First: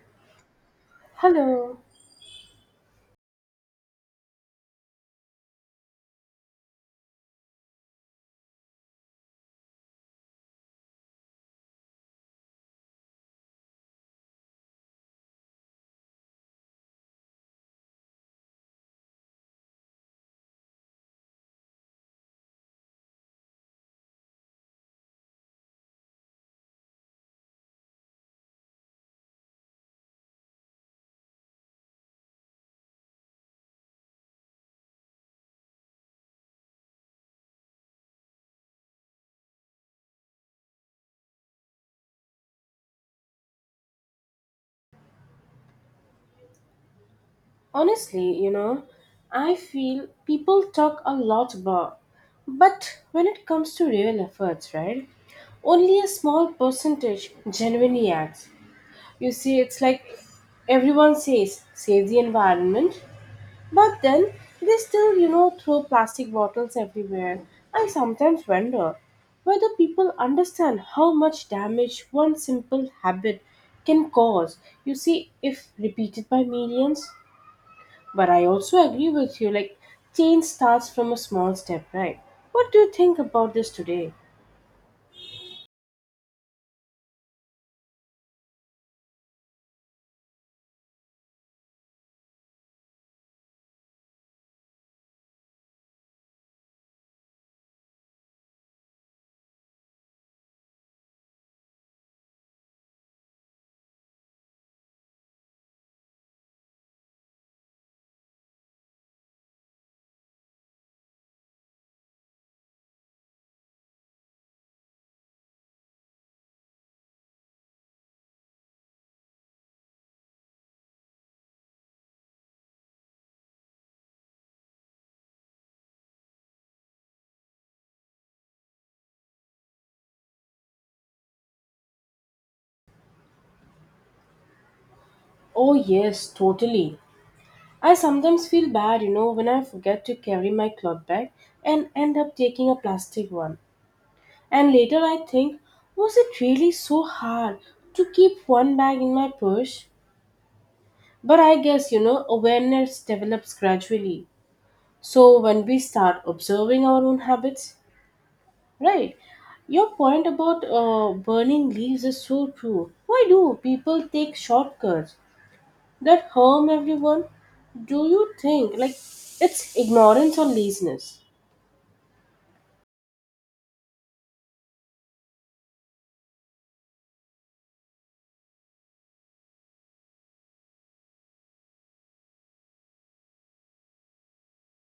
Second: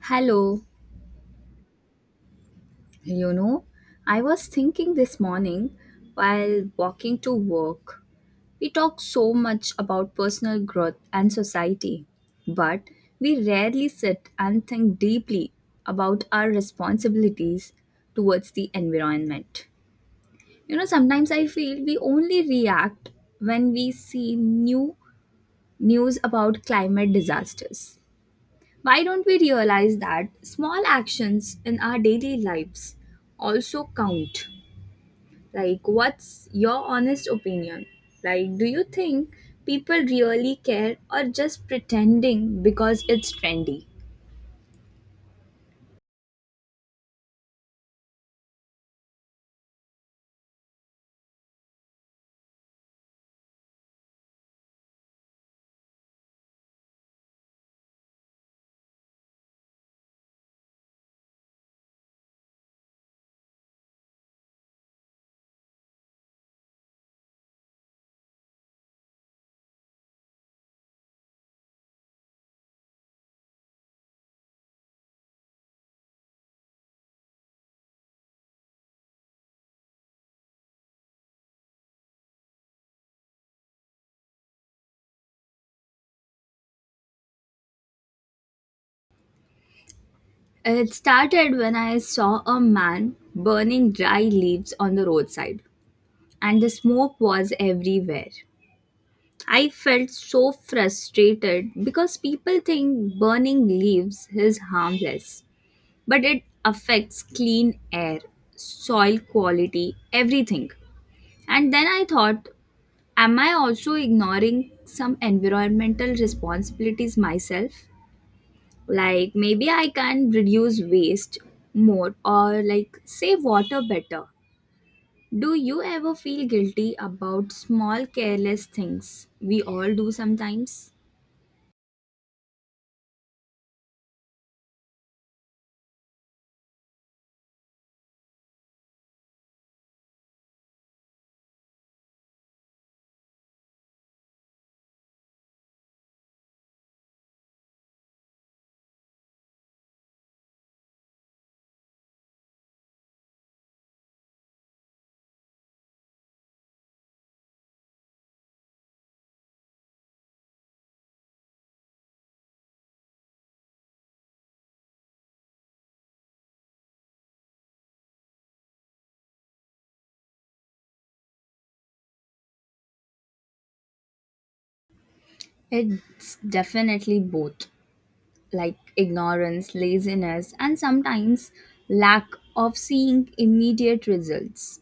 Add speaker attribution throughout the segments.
Speaker 1: Hello,
Speaker 2: Hello.
Speaker 1: you know, I was thinking this morning while walking to work. We talk so much about personal growth and society, but we rarely sit and think deeply about our responsibilities towards the environment. You know, sometimes I feel we only react when we see news about climate disasters. Why don't we realize that small actions in our daily lives also count? Like, what's your honest opinion? Like, do you think people really care or just pretending because it's trendy?
Speaker 2: Honestly, I feel people talk a lot about, but when it comes to real efforts, right? Only a small percentage genuinely acts. You see, it's like everyone says, save the environment, but then they still, throw plastic bottles everywhere. I sometimes wonder whether people understand how much damage one simple habit can cause. You see, if repeated by millions, but I also agree with you, like, change starts from a small step, right? What do you think about this today?
Speaker 1: It started when I saw a man burning dry leaves on the roadside, and the smoke was everywhere. I felt so frustrated because people think burning leaves is harmless, but it affects clean air, soil quality, everything. And then I thought, am I also ignoring some environmental responsibilities myself? Like maybe I can reduce waste more or like save water better. Do you ever feel guilty about small careless things we all do sometimes?
Speaker 2: Oh, yes, totally. I sometimes feel bad, when I forget to carry my cloth bag and end up taking a plastic one. And later I think, was it really so hard to keep one bag in my purse? But I guess, awareness develops gradually. So when we start observing our own habits. Right. Your point about burning leaves is so true. Why do people take shortcuts that harm everyone? Do you think like it's ignorance or laziness?
Speaker 1: It's definitely both. Like ignorance, laziness, and sometimes lack of seeing immediate results.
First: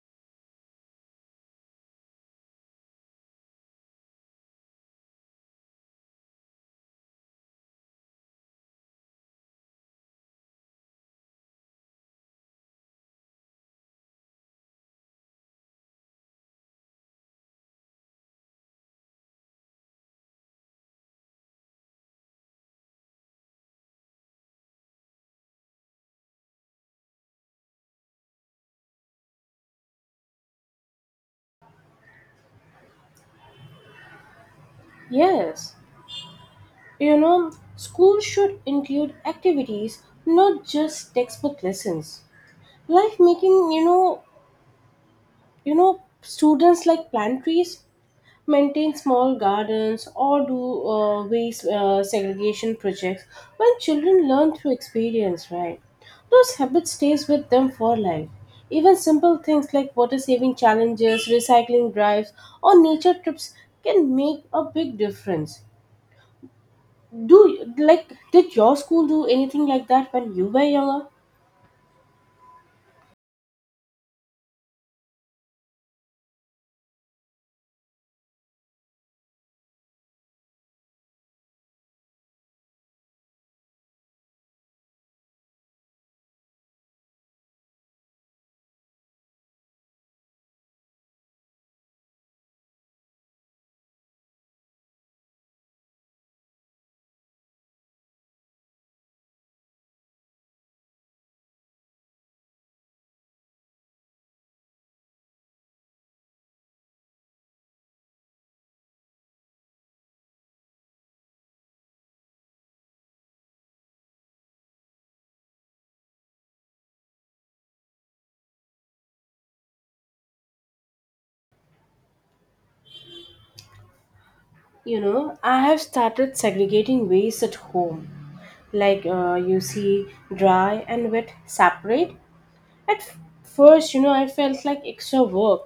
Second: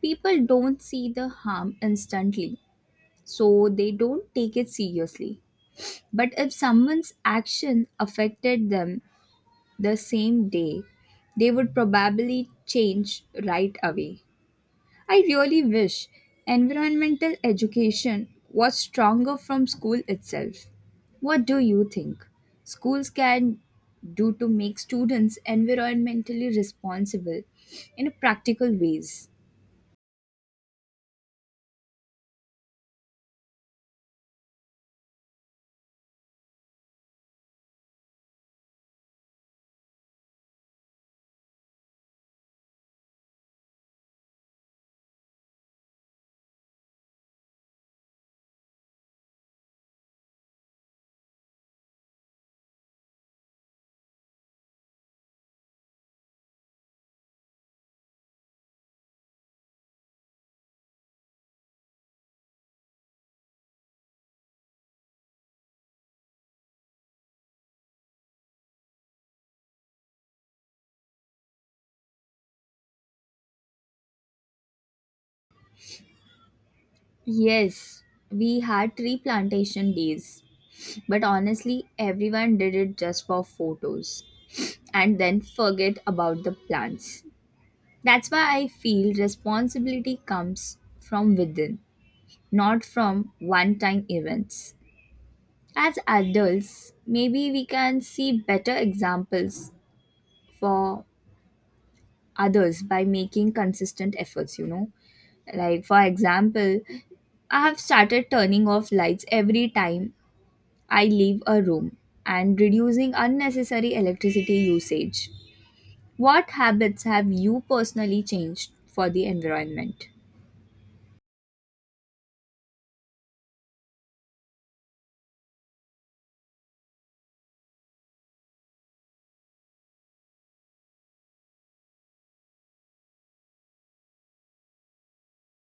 Speaker 1: People don't see the harm instantly, so they don't take it seriously. But if someone's action affected them the same day, they would probably change right away. I really wish environmental education was stronger from school itself. What do you think schools can do to make students environmentally responsible in practical ways?
Speaker 2: Yes. You know, schools should include activities, not just textbook lessons. Like making, students like plant trees, maintain small gardens, or do waste segregation projects. When children learn through experience, right, those habits stays with them for life. Even simple things like water saving challenges, recycling drives, or nature trips can make a big difference. Do Like, did your school do anything like that when you were younger?
Speaker 1: Yes, we had tree plantation days, but honestly, everyone did it just for photos and then forget about the plants. That's why I feel responsibility comes from within, not from one time events. As adults, maybe we can see better examples for others by making consistent efforts, you know. Like, for example, I have started turning off lights every time I leave a room and reducing unnecessary electricity usage. What habits have you personally changed for the environment?
Speaker 2: I have started segregating waste at home, like, you see, dry and wet separate. At first, I felt like extra work,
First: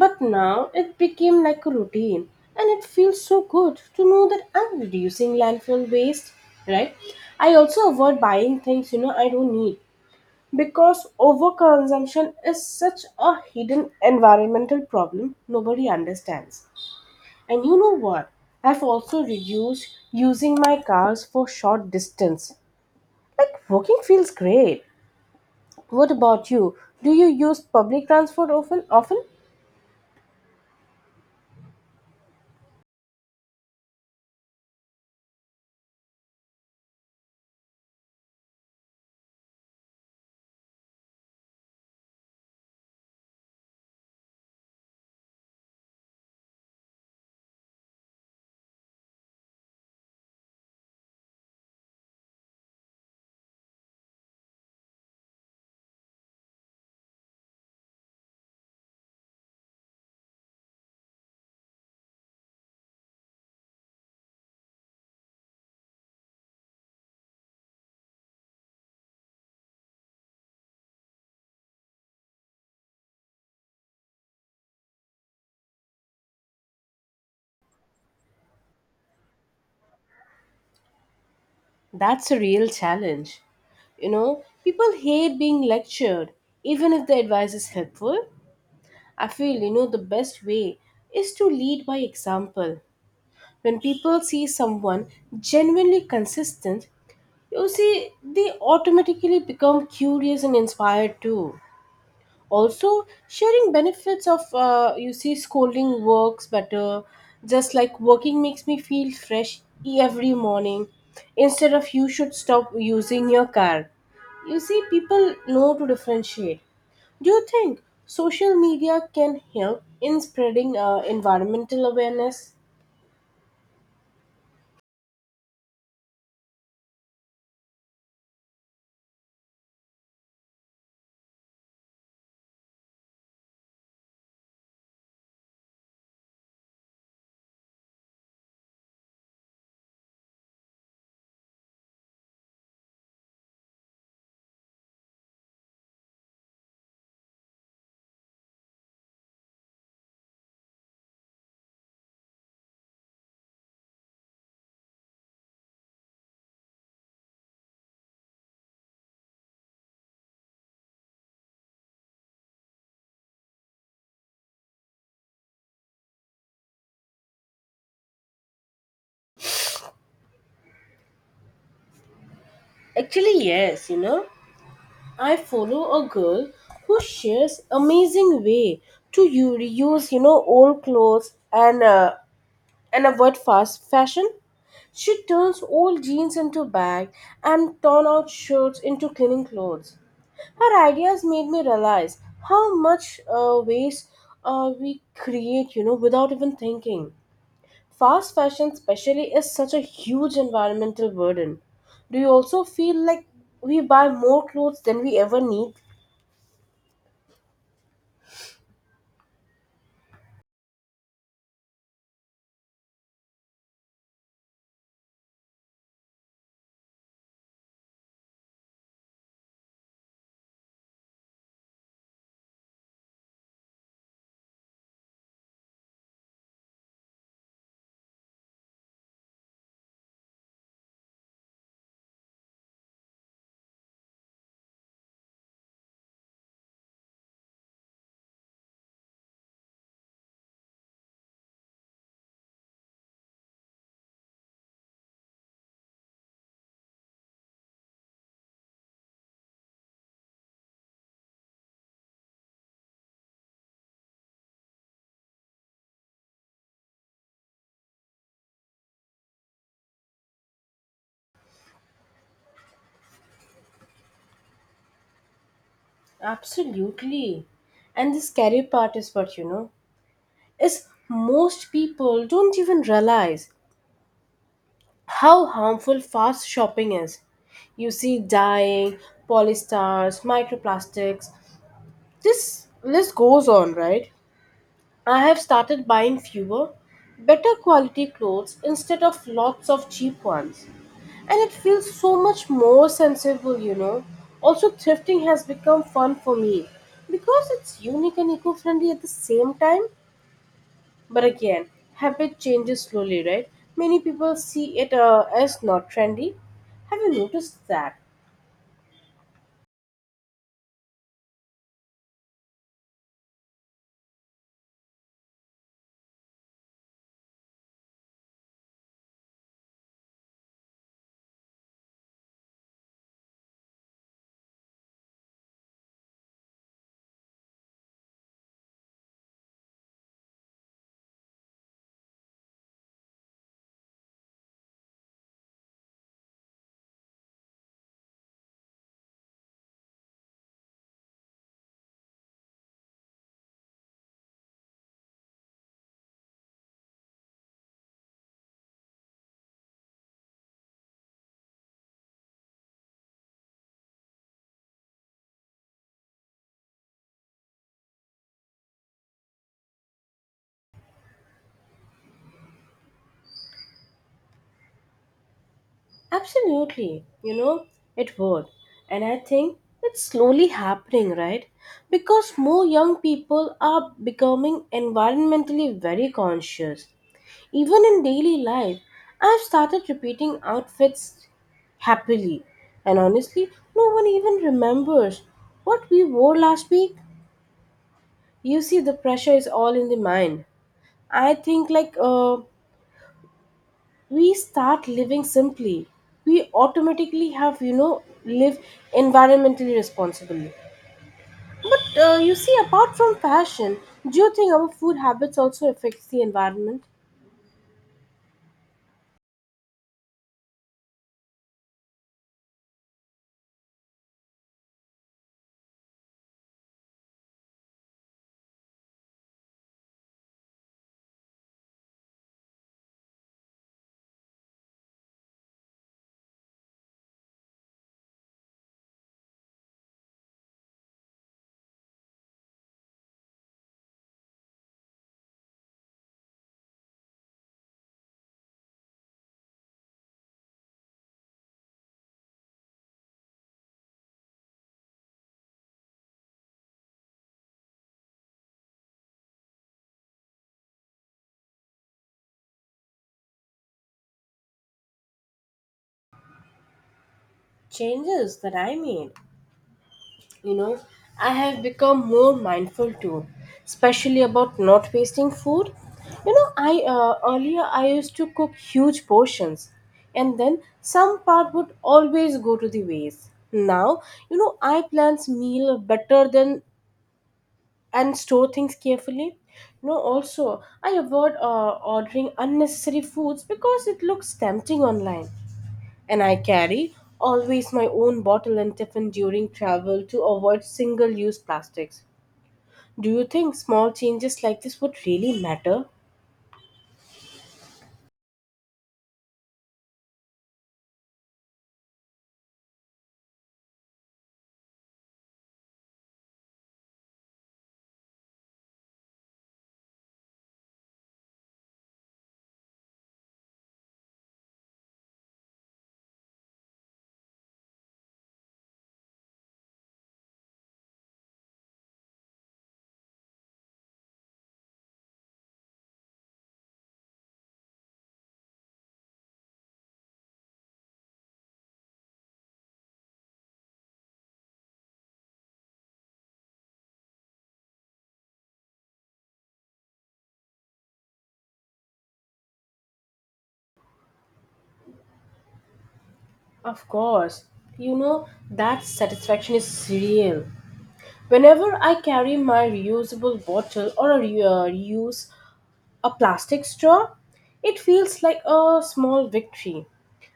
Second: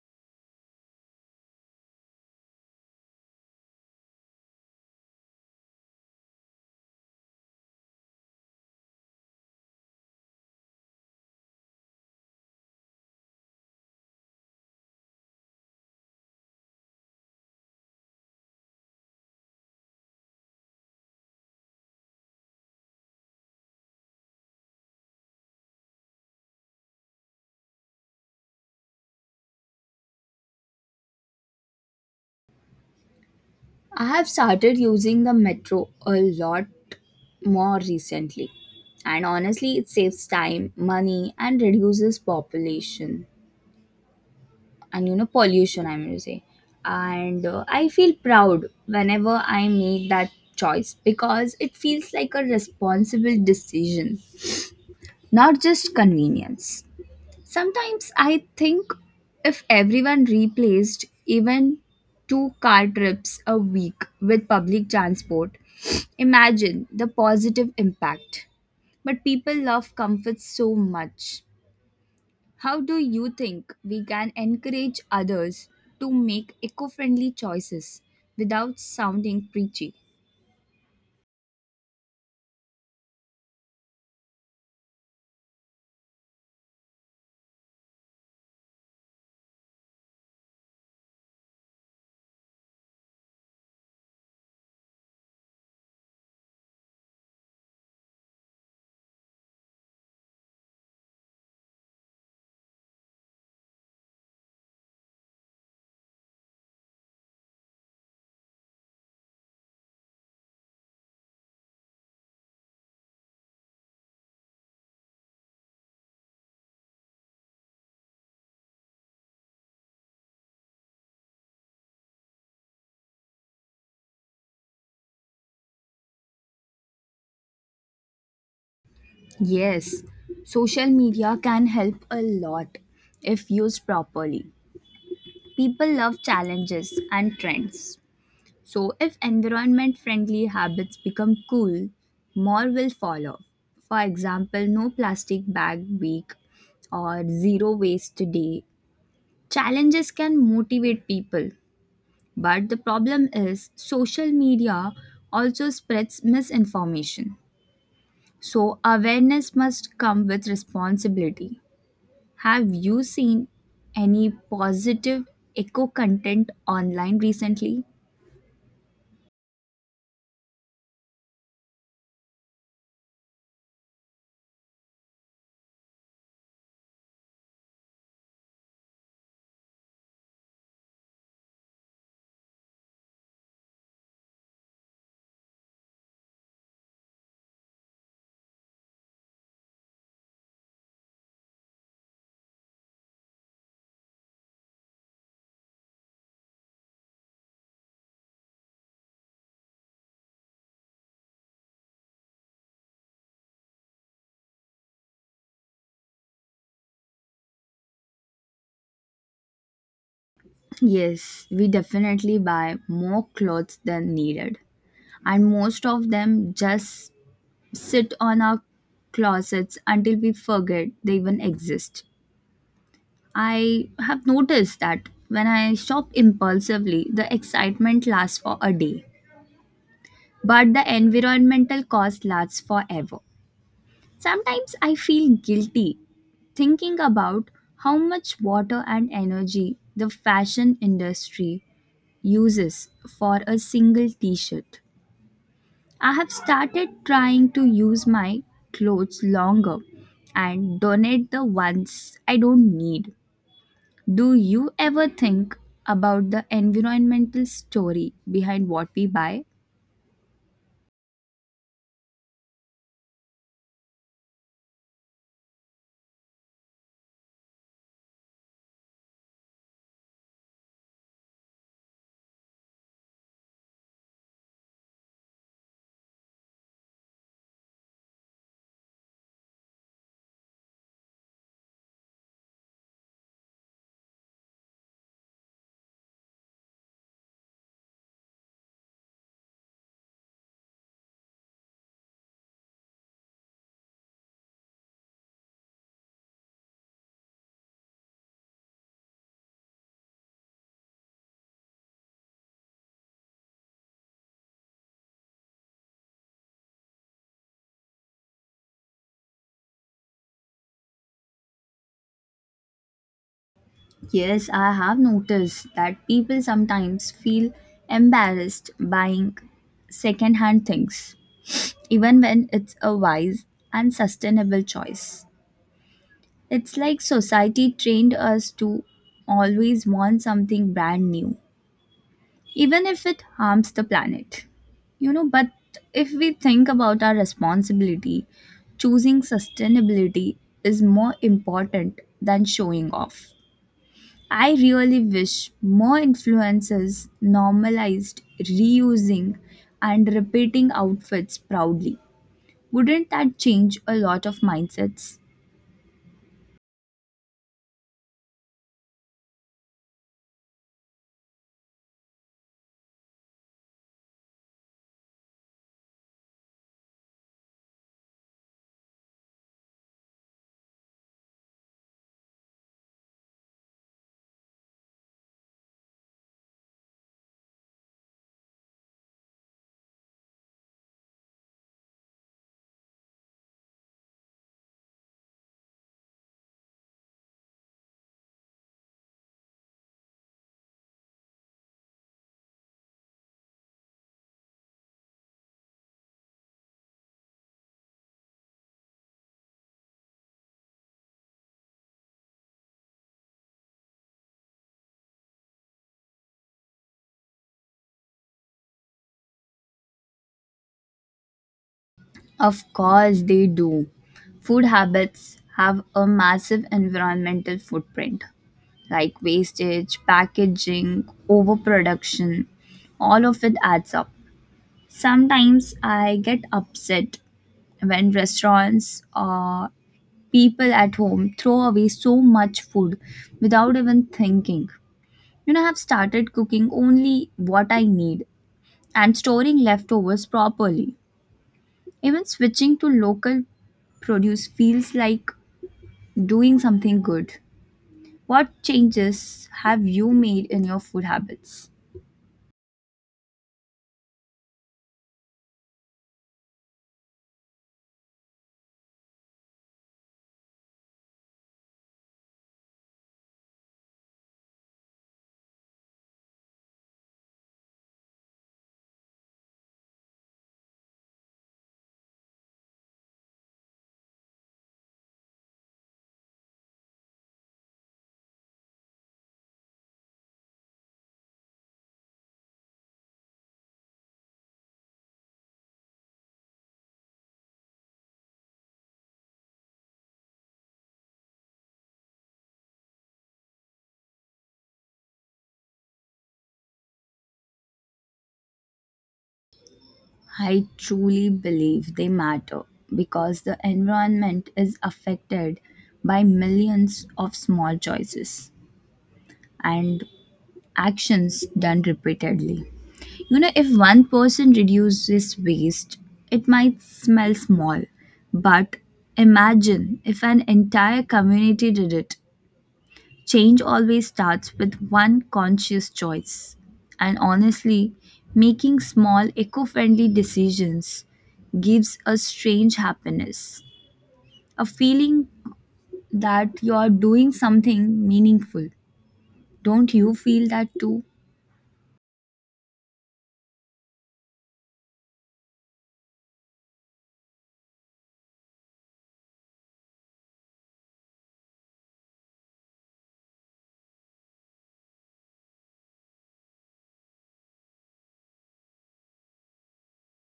Speaker 2: but now it became like a routine, and it feels so good to know that I'm reducing landfill waste, right? I also avoid buying things, I don't need, because overconsumption is such a hidden environmental problem nobody understands. And you know what? I've also reduced using my cars for short distance. Like, walking feels great. What about you? Do you use public transport often? Often?
Speaker 1: I have started using the metro a lot more recently. And honestly, it saves time, money, and reduces population and pollution. I'm gonna say, and I feel proud whenever I make that choice because it feels like a responsible decision, not just convenience. Sometimes I think if everyone replaced even two car trips a week with public transport, imagine the positive impact. But people love comfort so much. How do you think we can encourage others to make eco friendly choices without sounding preachy?
Speaker 2: That's a real challenge. People hate being lectured, even if the advice is helpful. I feel, the best way is to lead by example. When people see someone genuinely consistent, you see, they automatically become curious and inspired too. Also, sharing benefits of, you see, scolding works better, just like working makes me feel fresh every morning, instead of you should stop using your car. You see, people know to differentiate. Do you think social media can help in spreading environmental awareness?
Speaker 1: Yes, social media can help a lot if used properly. People love challenges and trends. So, if environment friendly habits become cool, more will follow. For example, no plastic bag week or zero waste day. Challenges can motivate people, but the problem is social media also spreads misinformation. So, awareness must come with responsibility. Have you seen any positive eco content online recently?
Speaker 2: Actually, yes, I follow a girl who shares amazing way to reuse, old clothes, and avoid fast fashion. She turns old jeans into bags and torn out shirts into cleaning clothes. Her ideas made me realize how much waste we create, without even thinking. Fast fashion, especially, is such a huge environmental burden. Do you also feel like we buy more clothes than we ever need?
Speaker 1: Yes, we definitely buy more clothes than needed, and most of them just sit on our closets until we forget they even exist. I have noticed that when I shop impulsively, the excitement lasts for a day, but the environmental cost lasts forever. Sometimes I feel guilty thinking about how much water and energy the fashion industry uses for a single t shirt. I have started trying to use my clothes longer and donate the ones I don't need. Do you ever think about the environmental story behind what we buy?
Speaker 2: Absolutely. And the scary part is what you know is most people don't even realize how harmful fast shopping is. You see, dyeing, polystars, microplastics. This list goes on, right? I have started buying fewer, better quality clothes instead of lots of cheap ones. And it feels so much more sensible. Also, thrifting has become fun for me because it's unique and eco friendly at the same time. But again, habit changes slowly, right? Many people see it as not trendy. Have you noticed that?
Speaker 1: Yes, I have noticed that people sometimes feel embarrassed buying secondhand things, even when it's a wise and sustainable choice. It's like society trained us to always want something brand new, even if it harms the planet. You know, but if we think about our responsibility, choosing sustainability is more important than showing off. I really wish more influencers normalized reusing and repeating outfits proudly. Wouldn't that change a lot of mindsets?
Speaker 2: Absolutely. It would. And I think it's slowly happening, right? Because more young people are becoming environmentally very conscious. Even in daily life, I've started repeating outfits happily. And honestly, no one even remembers what we wore last week. You see, the pressure is all in the mind. I think, like, we start living simply, we automatically have live environmentally responsibly. But you see, apart from fashion, do you think our food habits also affects the environment?
Speaker 1: Of course, they do. Food habits have a massive environmental footprint, like wastage, packaging, overproduction. All of it adds up. Sometimes I get upset when restaurants or people at home throw away so much food without even thinking. You know, I've started cooking only what I need and storing leftovers properly. Even switching to local produce feels like doing something good. What changes have you made in your food habits?
Speaker 2: Changes that I made. You know, I have become more mindful too, especially about not wasting food. You know, I earlier I used to cook huge portions, and then some part would always go to the waste. Now, I plan meal better than and store things carefully. Also, I avoid ordering unnecessary foods because it looks tempting online, and I carry always my own bottle and tiffin during travel to avoid single use plastics. Do you think small changes like this would really matter?
Speaker 1: I truly believe they matter because the environment is affected by millions of small choices and actions done repeatedly. You know, if one person reduces waste, it might smell small, but imagine if an entire community did it. Change always starts with one conscious choice. And honestly, making small eco friendly decisions gives a strange happiness, a feeling that you are doing something meaningful. Don't you feel that too?
Speaker 2: Of course, you know that satisfaction is real. Whenever I carry my reusable bottle or a reuse a plastic straw, it feels like a small victory.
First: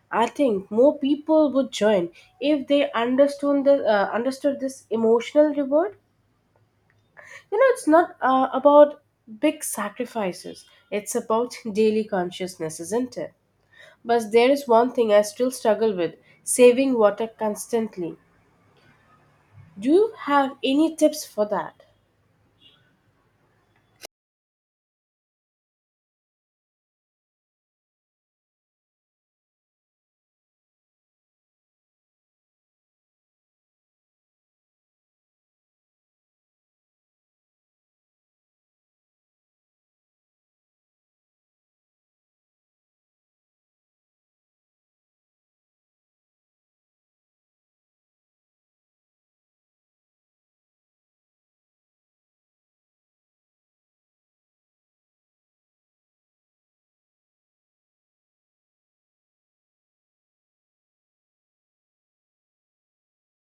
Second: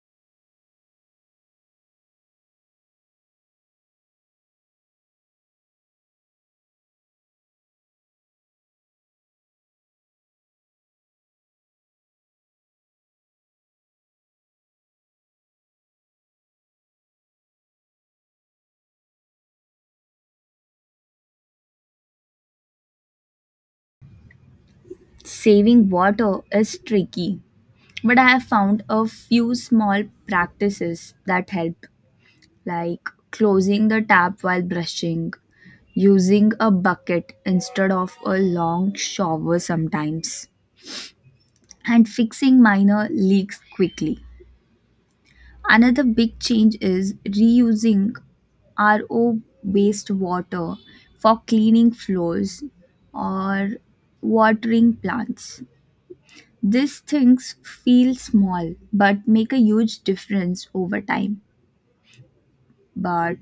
Speaker 2: I think more people would join if they understood this emotional reward. It's not about big sacrifices, it's about daily consciousness, isn't it? But there is one thing I still struggle with, saving water constantly. Do you have any tips for that?
Speaker 1: Saving water is tricky, but I have found a few small practices that help, like closing the tap while brushing, using a bucket instead of a long shower sometimes, and fixing minor leaks quickly. Another big change is reusing RO based water for cleaning floors or watering plants. These things feel small but make a huge difference over time. But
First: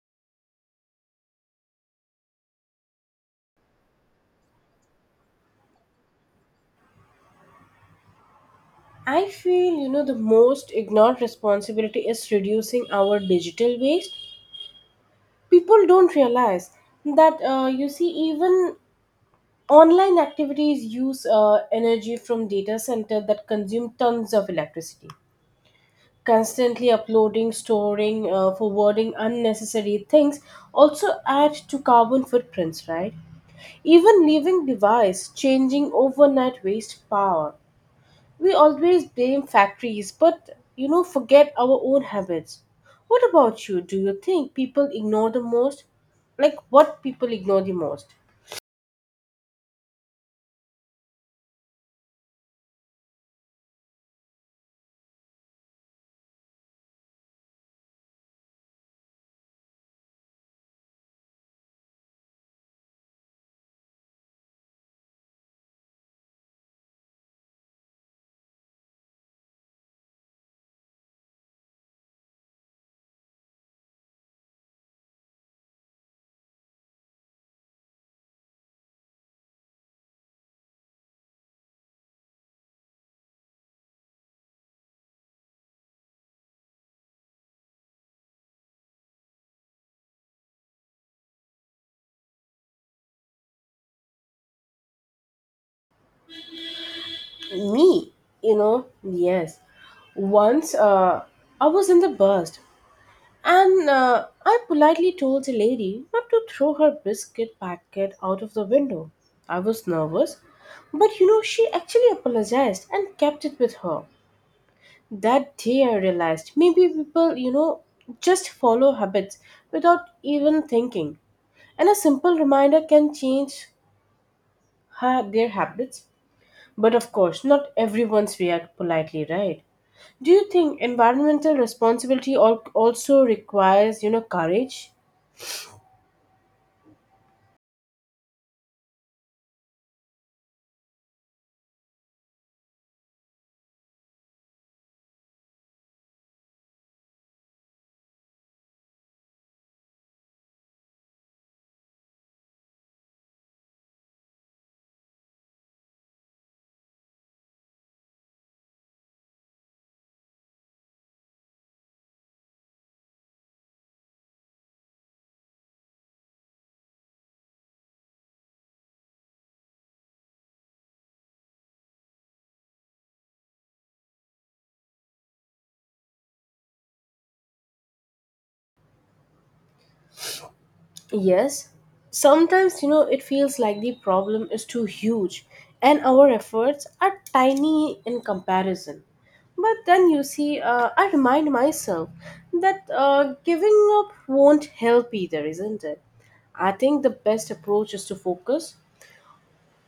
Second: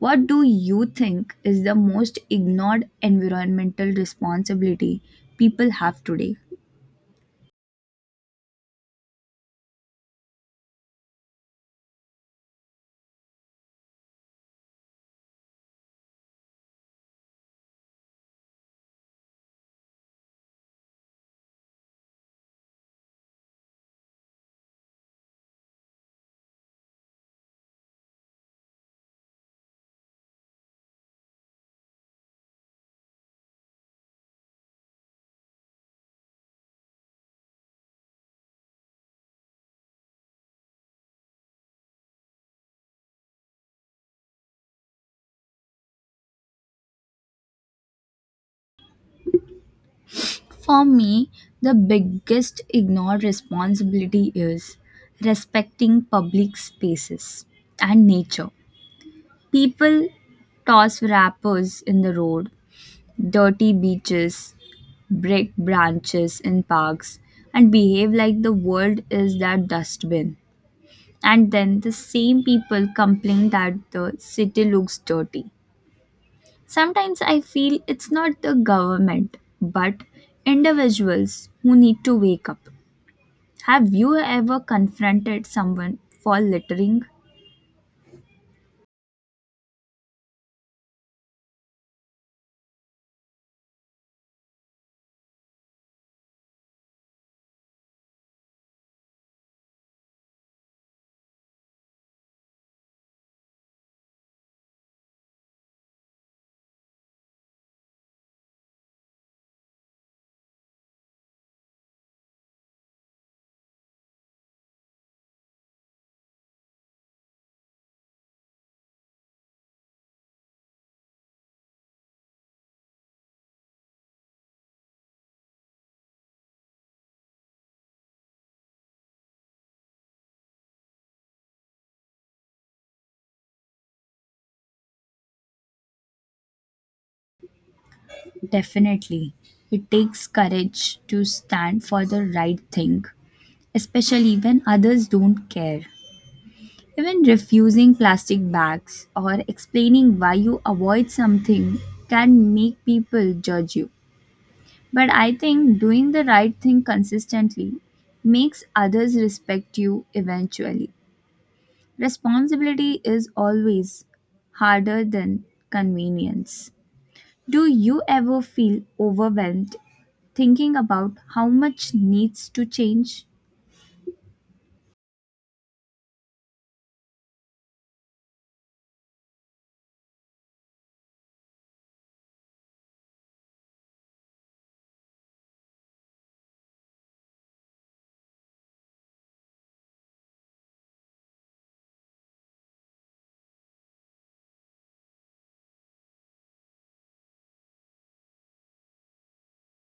Speaker 1: what do you think is the most ignored environmental responsibility people have today?
Speaker 2: I feel, the most ignored responsibility is reducing our digital waste. People don't realize that, you see, even online activities use energy from data center that consume tons of electricity. Constantly uploading, storing, forwarding unnecessary things also add to carbon footprints, right? Even leaving device, changing overnight waste power. We always blame factories, but forget our own habits. What about you? Do you think people ignore the most? Like, what people ignore the most?
Speaker 1: For me, the biggest ignored responsibility is respecting public spaces and nature. People toss wrappers in the road, dirty beaches, break branches in parks, and behave like the world is their dustbin. And then the same people complain that the city looks dirty. Sometimes I feel it's not the government, but individuals who need to wake up. Have you ever confronted someone for littering?
Speaker 2: Me, yes. Once, I was in the bus. And I politely told the lady not to throw her biscuit packet out of the window. I was nervous, but she actually apologized and kept it with her. That day I realized maybe people, just follow habits without even thinking. And a simple reminder can change their habits. But of course, not everyone's react politely, right? Do you think environmental responsibility also requires, courage?
Speaker 1: Definitely. It takes courage to stand for the right thing, especially when others don't care. Even refusing plastic bags or explaining why you avoid something can make people judge you. But I think doing the right thing consistently makes others respect you eventually. Responsibility is always harder than convenience. Do you ever feel overwhelmed thinking about how much needs to change?
Speaker 2: Yes, sometimes it feels like the problem is too huge, and our efforts are tiny in comparison. But then you see, I remind myself that giving up won't help either, isn't it? I think the best approach is to focus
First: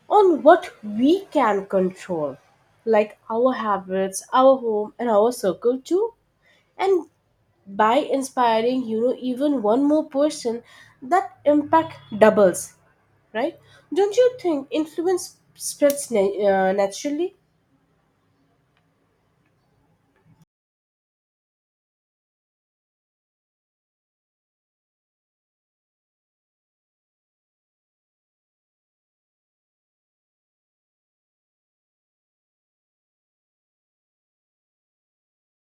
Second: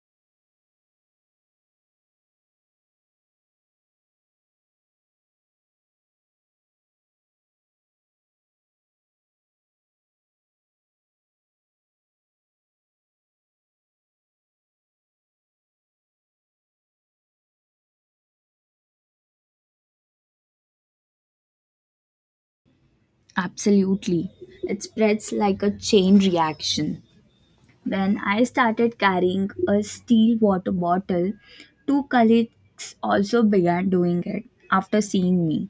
Speaker 2: on what we can control, like our habits, our home, and our circle too, and by inspiring, even one more person, that impact doubles, right? Don't you think influence spreads naturally?
Speaker 1: Absolutely. It spreads like a chain reaction. When I started carrying a steel water bottle, two colleagues also began doing it after seeing me.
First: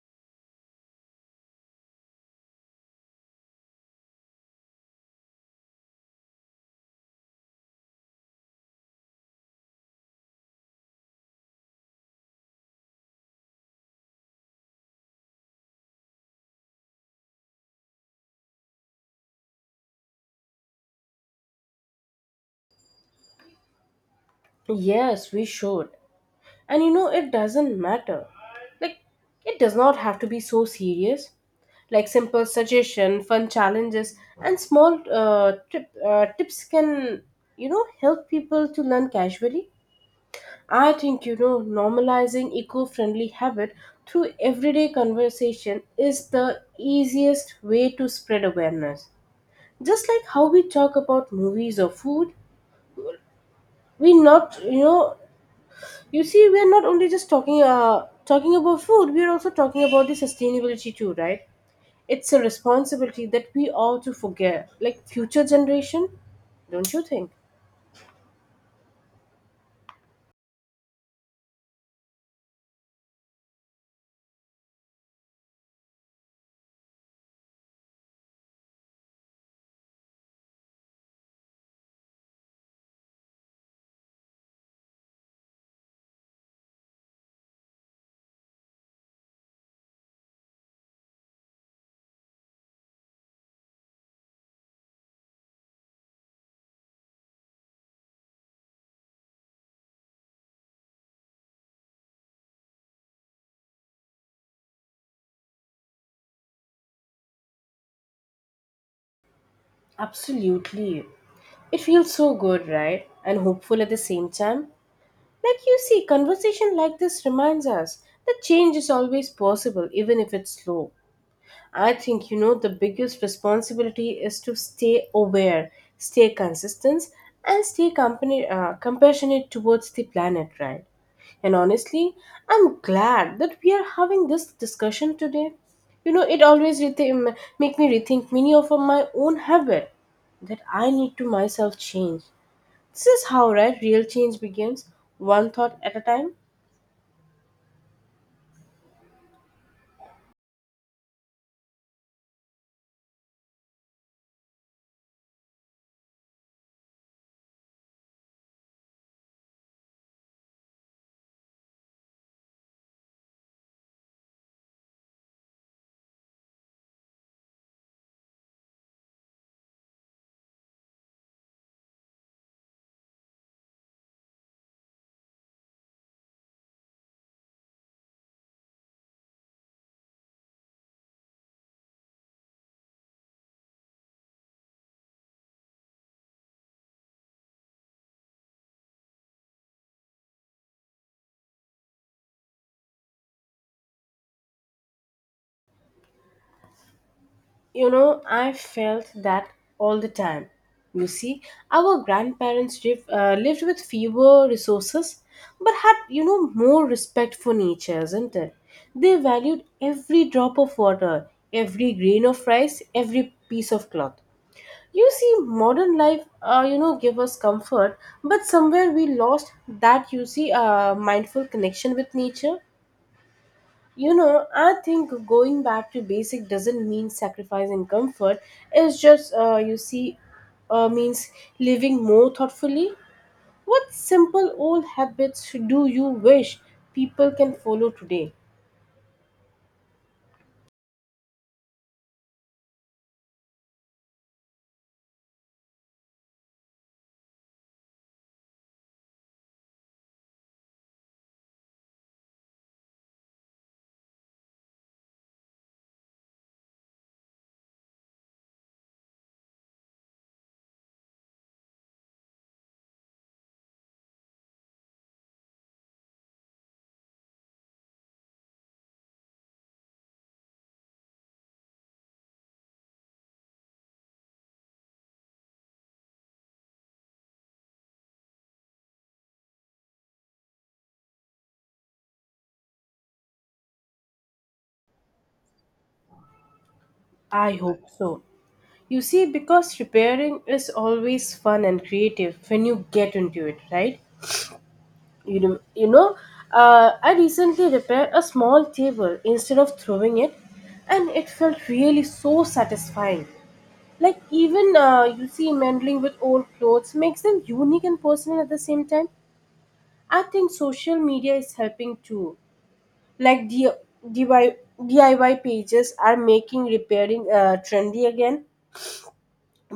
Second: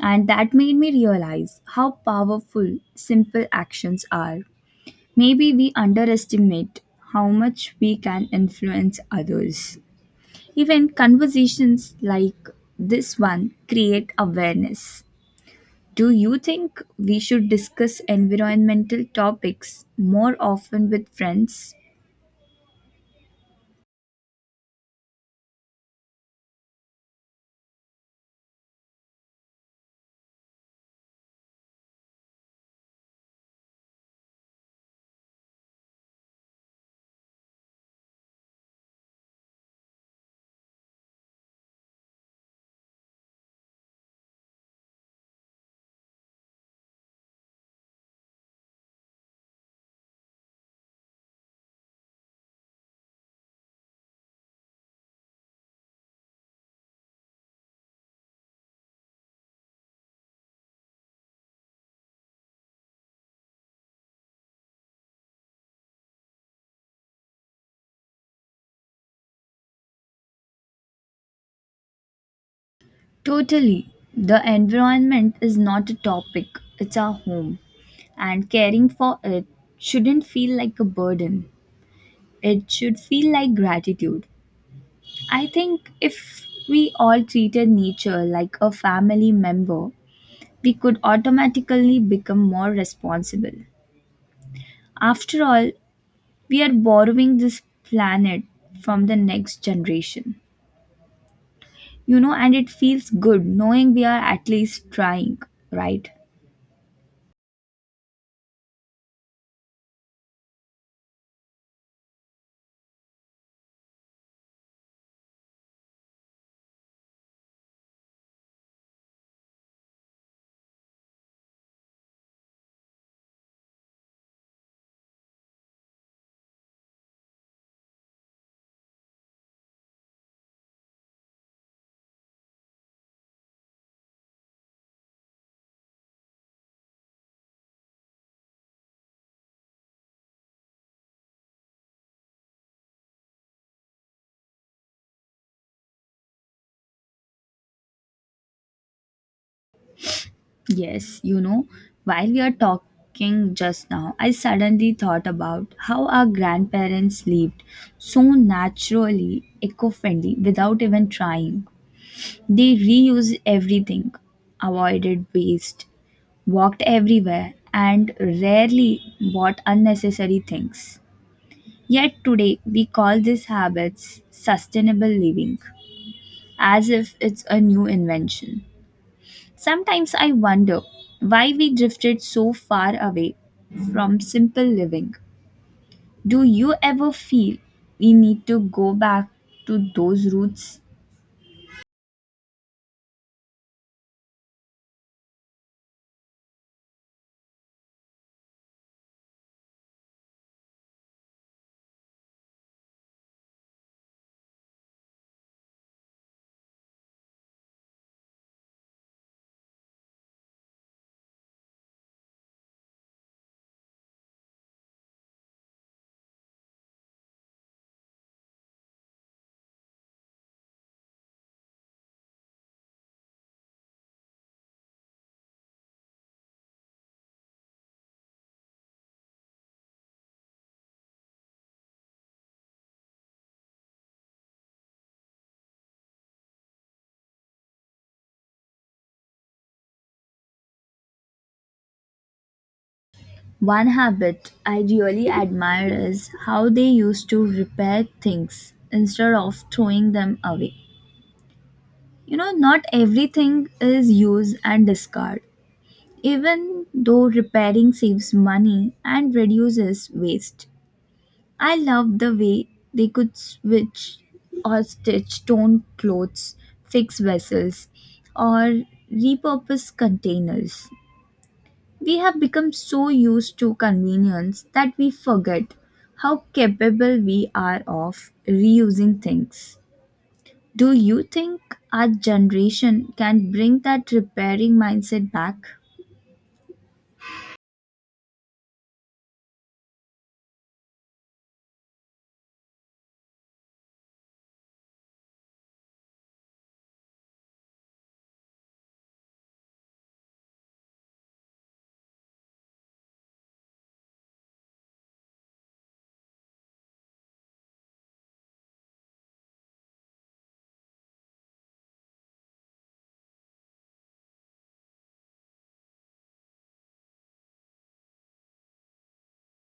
Speaker 1: And that made me realize how powerful simple actions are. Maybe we underestimate how much we can influence others. Even conversations like this one create awareness. Do you think we should discuss environmental topics more often with friends?
Speaker 2: Yes, we should. And, it doesn't matter, like, it does not have to be so serious. Like, simple suggestion, fun challenges, and small tips can, help people to learn casually. I think, normalizing eco-friendly habit through everyday conversation is the easiest way to spread awareness. Just like how we talk about movies or food, we not you know you see we are not only just talking about food, we are also talking about the sustainability too, right? It's a responsibility that we ought to forget, like future generation, don't you think?
Speaker 1: Totally. The environment is not a topic, it's our home. And caring for it shouldn't feel like a burden, it should feel like gratitude. I think if we all treated nature like a family member, we could automatically become more responsible. After all, we are borrowing this planet from the next generation. You know, and it feels good knowing we are at least trying, right?
Speaker 2: Absolutely. It feels so good, right? And hopeful at the same time. Like, you see, conversation like this reminds us that change is always possible, even if it's slow. I think, the biggest responsibility is to stay aware, stay consistent, and stay compassionate towards the planet, right? And honestly, I'm glad that we are having this discussion today. It always make me rethink many of my own habit that I need to myself change. This is how right real change begins, one thought at a time.
Speaker 1: Yes, you know, while we are talking just now, I suddenly thought about how our grandparents lived so naturally, eco friendly, without even trying. They reused everything, avoided waste, walked everywhere, and rarely bought unnecessary things. Yet today we call these habits sustainable living, as if it's a new invention. Sometimes I wonder why we drifted so far away from simple living. Do you ever feel we need to go back to those roots?
Speaker 2: I felt that all the time. You see, our grandparents lived with fewer resources, but had more respect for nature, isn't it? They valued every drop of water, every grain of rice, every piece of cloth. You see, modern life, give us comfort, but somewhere we lost that. You see, mindful connection with nature. I think going back to basic doesn't mean sacrificing comfort. It's just, you see, means living more thoughtfully. What simple old habits do you wish people can follow today?
Speaker 1: One habit I really admire is how they used to repair things instead of throwing them away. You know, not everything is use and discard. Even though repairing saves money and reduces waste, I love the way they could switch or stitch torn clothes, fix vessels, or repurpose containers. We have become so used to convenience that we forget how capable we are of reusing things. Do you think our generation can bring that repairing mindset back?
Speaker 2: I hope so. You see, because repairing is always fun and creative when you get into it, right? You know, you know I recently repaired a small table instead of throwing it, and it felt really so satisfying. Like, even you see, meddling with old clothes makes them unique and personal at the same time. I think social media is helping too. Like, DIY pages are making repairing trendy again,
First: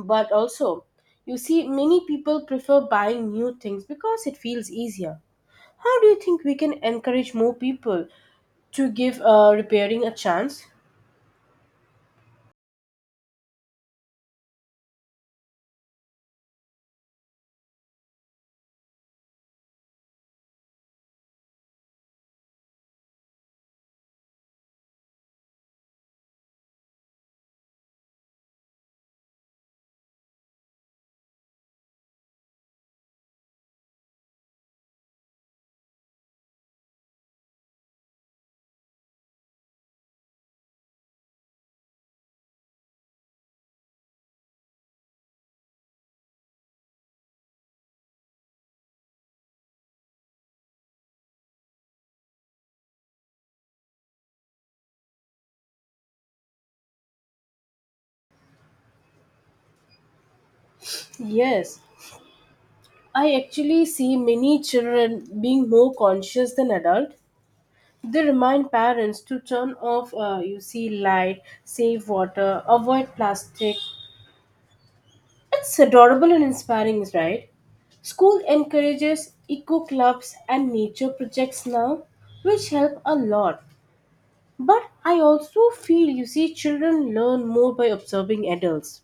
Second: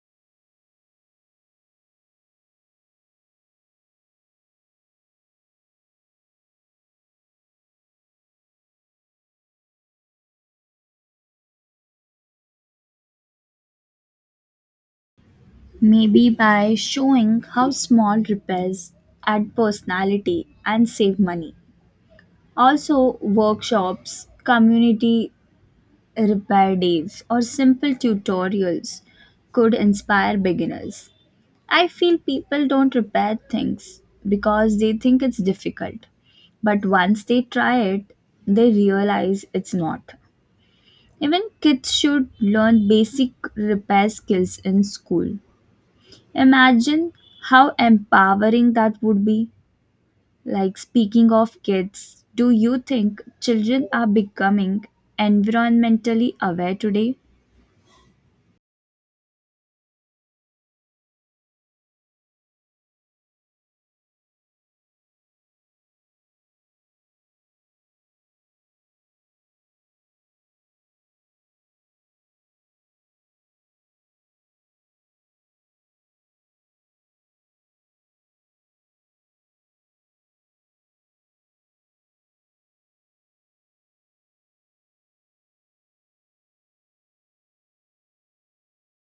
Speaker 2: but also, you see, many people prefer buying new things because it feels easier. How do you think we can encourage more people to give repairing a chance?
Speaker 1: Maybe by showing how small repairs add personality and save money. Also, workshops, community repair days, or simple tutorials could inspire beginners. I feel people don't repair things because they think it's difficult, but once they try it, they realize it's not. Even kids should learn basic repair skills in school. Imagine how empowering that would be. Like, speaking of kids, do you think children are becoming environmentally aware today?
Speaker 2: Yes, I actually see many children being more conscious than adult. They remind parents to turn off, you see, light, save water, avoid plastic. It's adorable and inspiring, right? School encourages eco clubs and nature projects now, which help a lot. But I also feel, you see, children learn more by observing adults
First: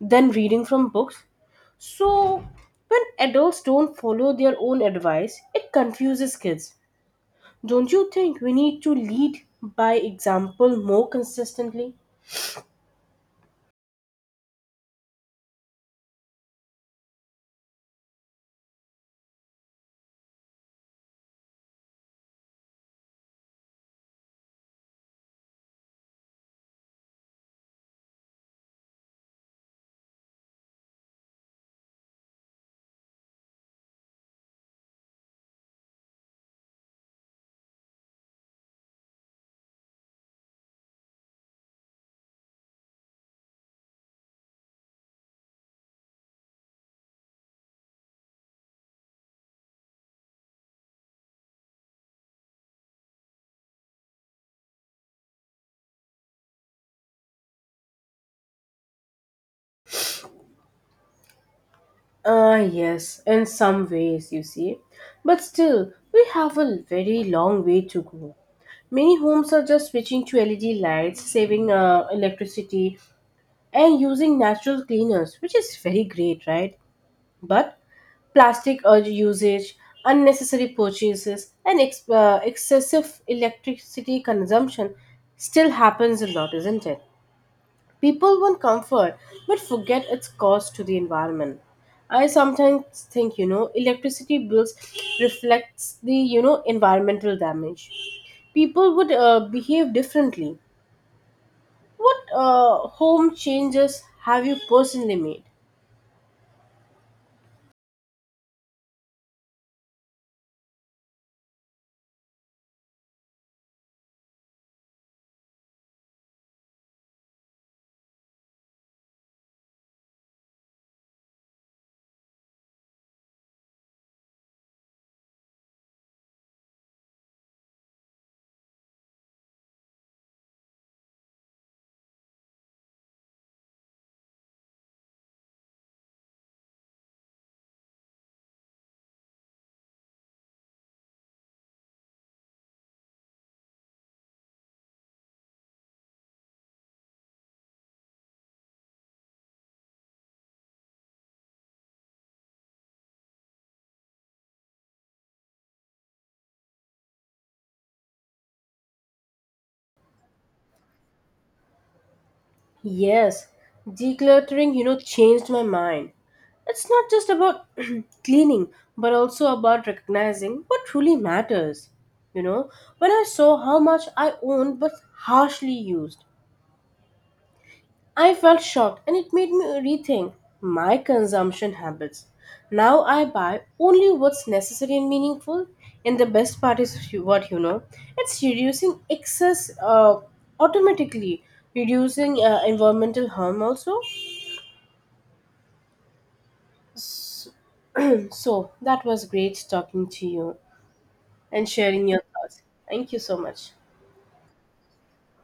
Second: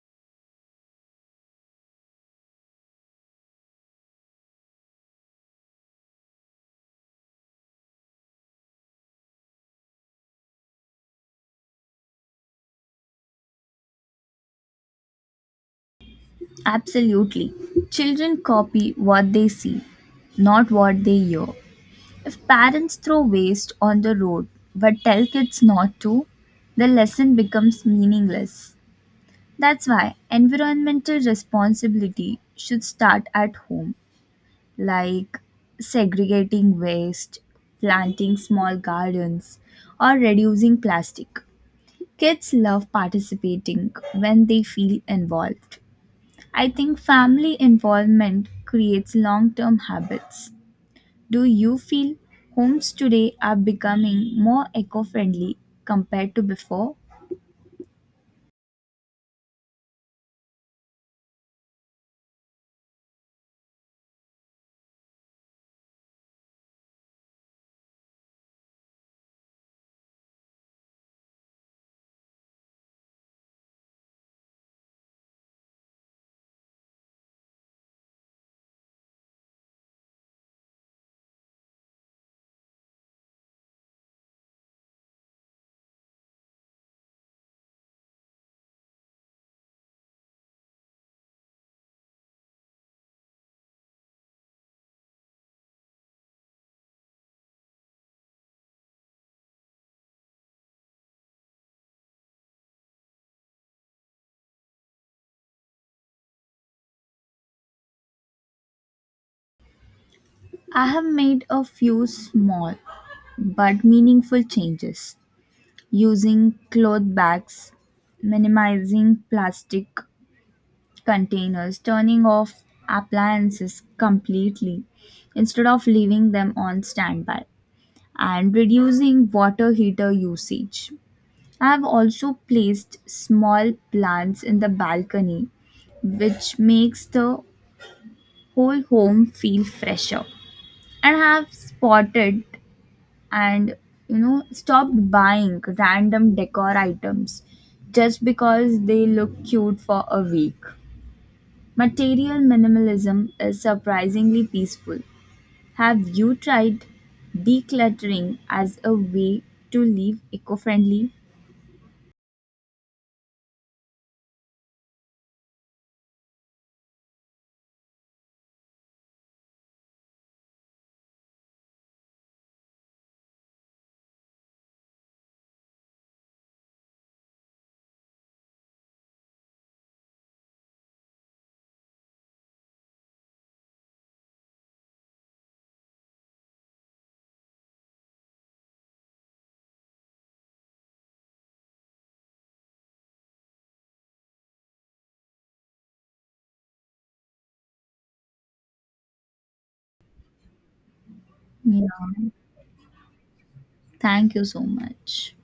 Speaker 2: than reading from books. So when adults don't follow their own advice, it confuses kids. Don't you think we need to lead by example more consistently?
Speaker 1: Absolutely. Children copy what they see, not what they hear. If parents throw waste on the road but tell kids not to, the lesson becomes meaningless. That's why environmental responsibility should start at home. Like segregating waste, planting small gardens, or reducing plastic. Kids love participating when they feel involved. I think family involvement creates long term habits. Do you feel homes today are becoming more eco friendly compared to before?
Speaker 2: Ah, yes, in some ways, you see. But still, we have a very long way to go. Many homes are just switching to LED lights, saving electricity, and using natural cleaners, which is very great, right? But plastic urge usage, unnecessary purchases, and excessive electricity consumption still happens a lot, isn't it? People want comfort but forget its cost to the environment. I sometimes think, electricity bills reflects the, environmental damage. People would behave differently. What home changes have you personally made?
Speaker 1: I have made a few small but meaningful changes. Using cloth bags, minimizing plastic containers, turning off appliances completely instead of leaving them on standby, and reducing water heater usage. I have also placed small plants in the balcony, which makes the whole home feel fresher. And I have spotted and stopped buying random decor items just because they look cute for a week. Material minimalism is surprisingly peaceful. Have you tried decluttering as a way to live eco-friendly?
Speaker 2: Yes, decluttering, changed my mind. It's not just about cleaning, but also about recognizing what truly matters. You know, when I saw how much I owned but harshly used, I felt shocked and it made me rethink my consumption habits. Now I buy only what's necessary and meaningful, and the best part is you- what you know it's reducing excess, automatically reducing environmental harm also. So so that was great talking to you and
Speaker 1: Yeah,
Speaker 2: sharing your thoughts. Thank you so much.
Speaker 1: thank you so much.